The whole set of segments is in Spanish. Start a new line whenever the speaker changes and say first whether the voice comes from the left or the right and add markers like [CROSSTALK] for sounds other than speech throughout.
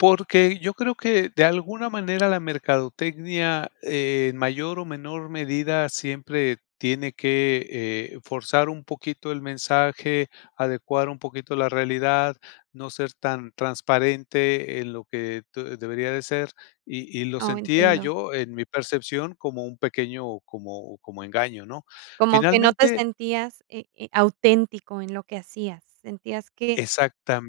left: Porque yo creo que de alguna manera la mercadotecnia, en mayor o menor medida, siempre tiene que, eh, forzar un poquito el mensaje, adecuar un poquito la realidad, no ser tan transparente en lo que te debería de ser y y lo
right: Oh,
left: sentía
right: entiendo.
left: yo, en mi percepción, como un pequeño, como como engaño, ¿no?
right: Como que no te
left: Finalmente
right: sentías, eh eh, auténtico en lo que hacías. Sentías que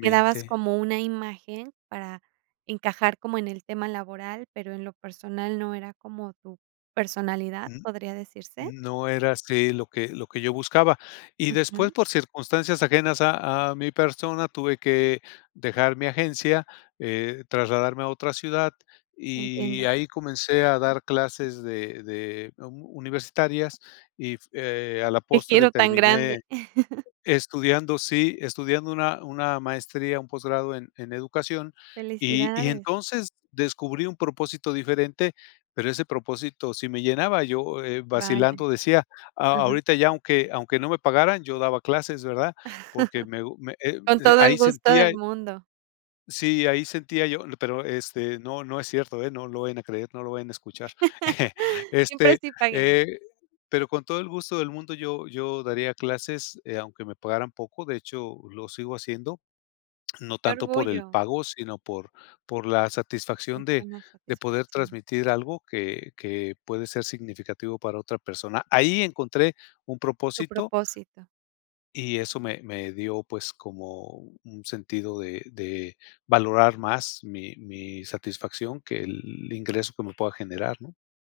right: que dabas como una imagen para encajar como en el tema laboral, pero en lo personal no era como tu personalidad,
left: N
right: ¿podría decirse?
left: n no era así lo que lo que yo buscaba. Y después,
right: Ujú.
left: por circunstancias ajenas a a mi persona, tuve que dejar mi agencia, eh, trasladarme a otra ciudad y
right: Entiendo.
left: ahí comencé a dar clases de de am, u universitarias, y f eh, a la
right: ¡Qué
left: postre
right: giro tan
left: terminé
right: grande! [CHUCKLES]
left: estudiando sí, estudiando una una maestría, un posgrado en en educación, y y
right: Felicidades.
left: entonces descubrí un propósito diferente, pero ese propósito sí me llenaba. Yo, eh,
right: Vaya.
left: vacilando decía, a
right: Ujú.
left: ahorita ya aunque aunque no me pagaran, yo daba clases, ¿verdad? Porque me gu me
right: [CHUCKLES]
left: he
right: Con
left: d
right: todo el
left: ahí
right: gusto
left: sentía
right: del
left: y
right: mundo.
left: Sí, ahí sentía yo le pero, este, no no es cierto, ¿eh? No lo vayan a creer, no lo vayan a escuchar. [CHUCKLES]
right: [LAUGHS] Siempre
left: Este,
right: sí paguen.
left: eh, pero con todo el gusto del mundo yo yo daría clases, eh, aunque me pagaran poco, de hecho, lo sigo haciendo, no
right: Qué
left: tanto por el
right: orgullo.
left: pago, sino por por la satisfacción
right: Esta
left: de
right: es la
left: de poder
right: satisfacción.
left: transmitir algo que que puede ser significativo para otra persona. Ahí encontré un
right: Tu
left: propósito
right: propósito.
left: y eso me me dio, pues, como un sentido de de valorar más mi mi satisfacción que el ingreso que me pueda generar, ¿no?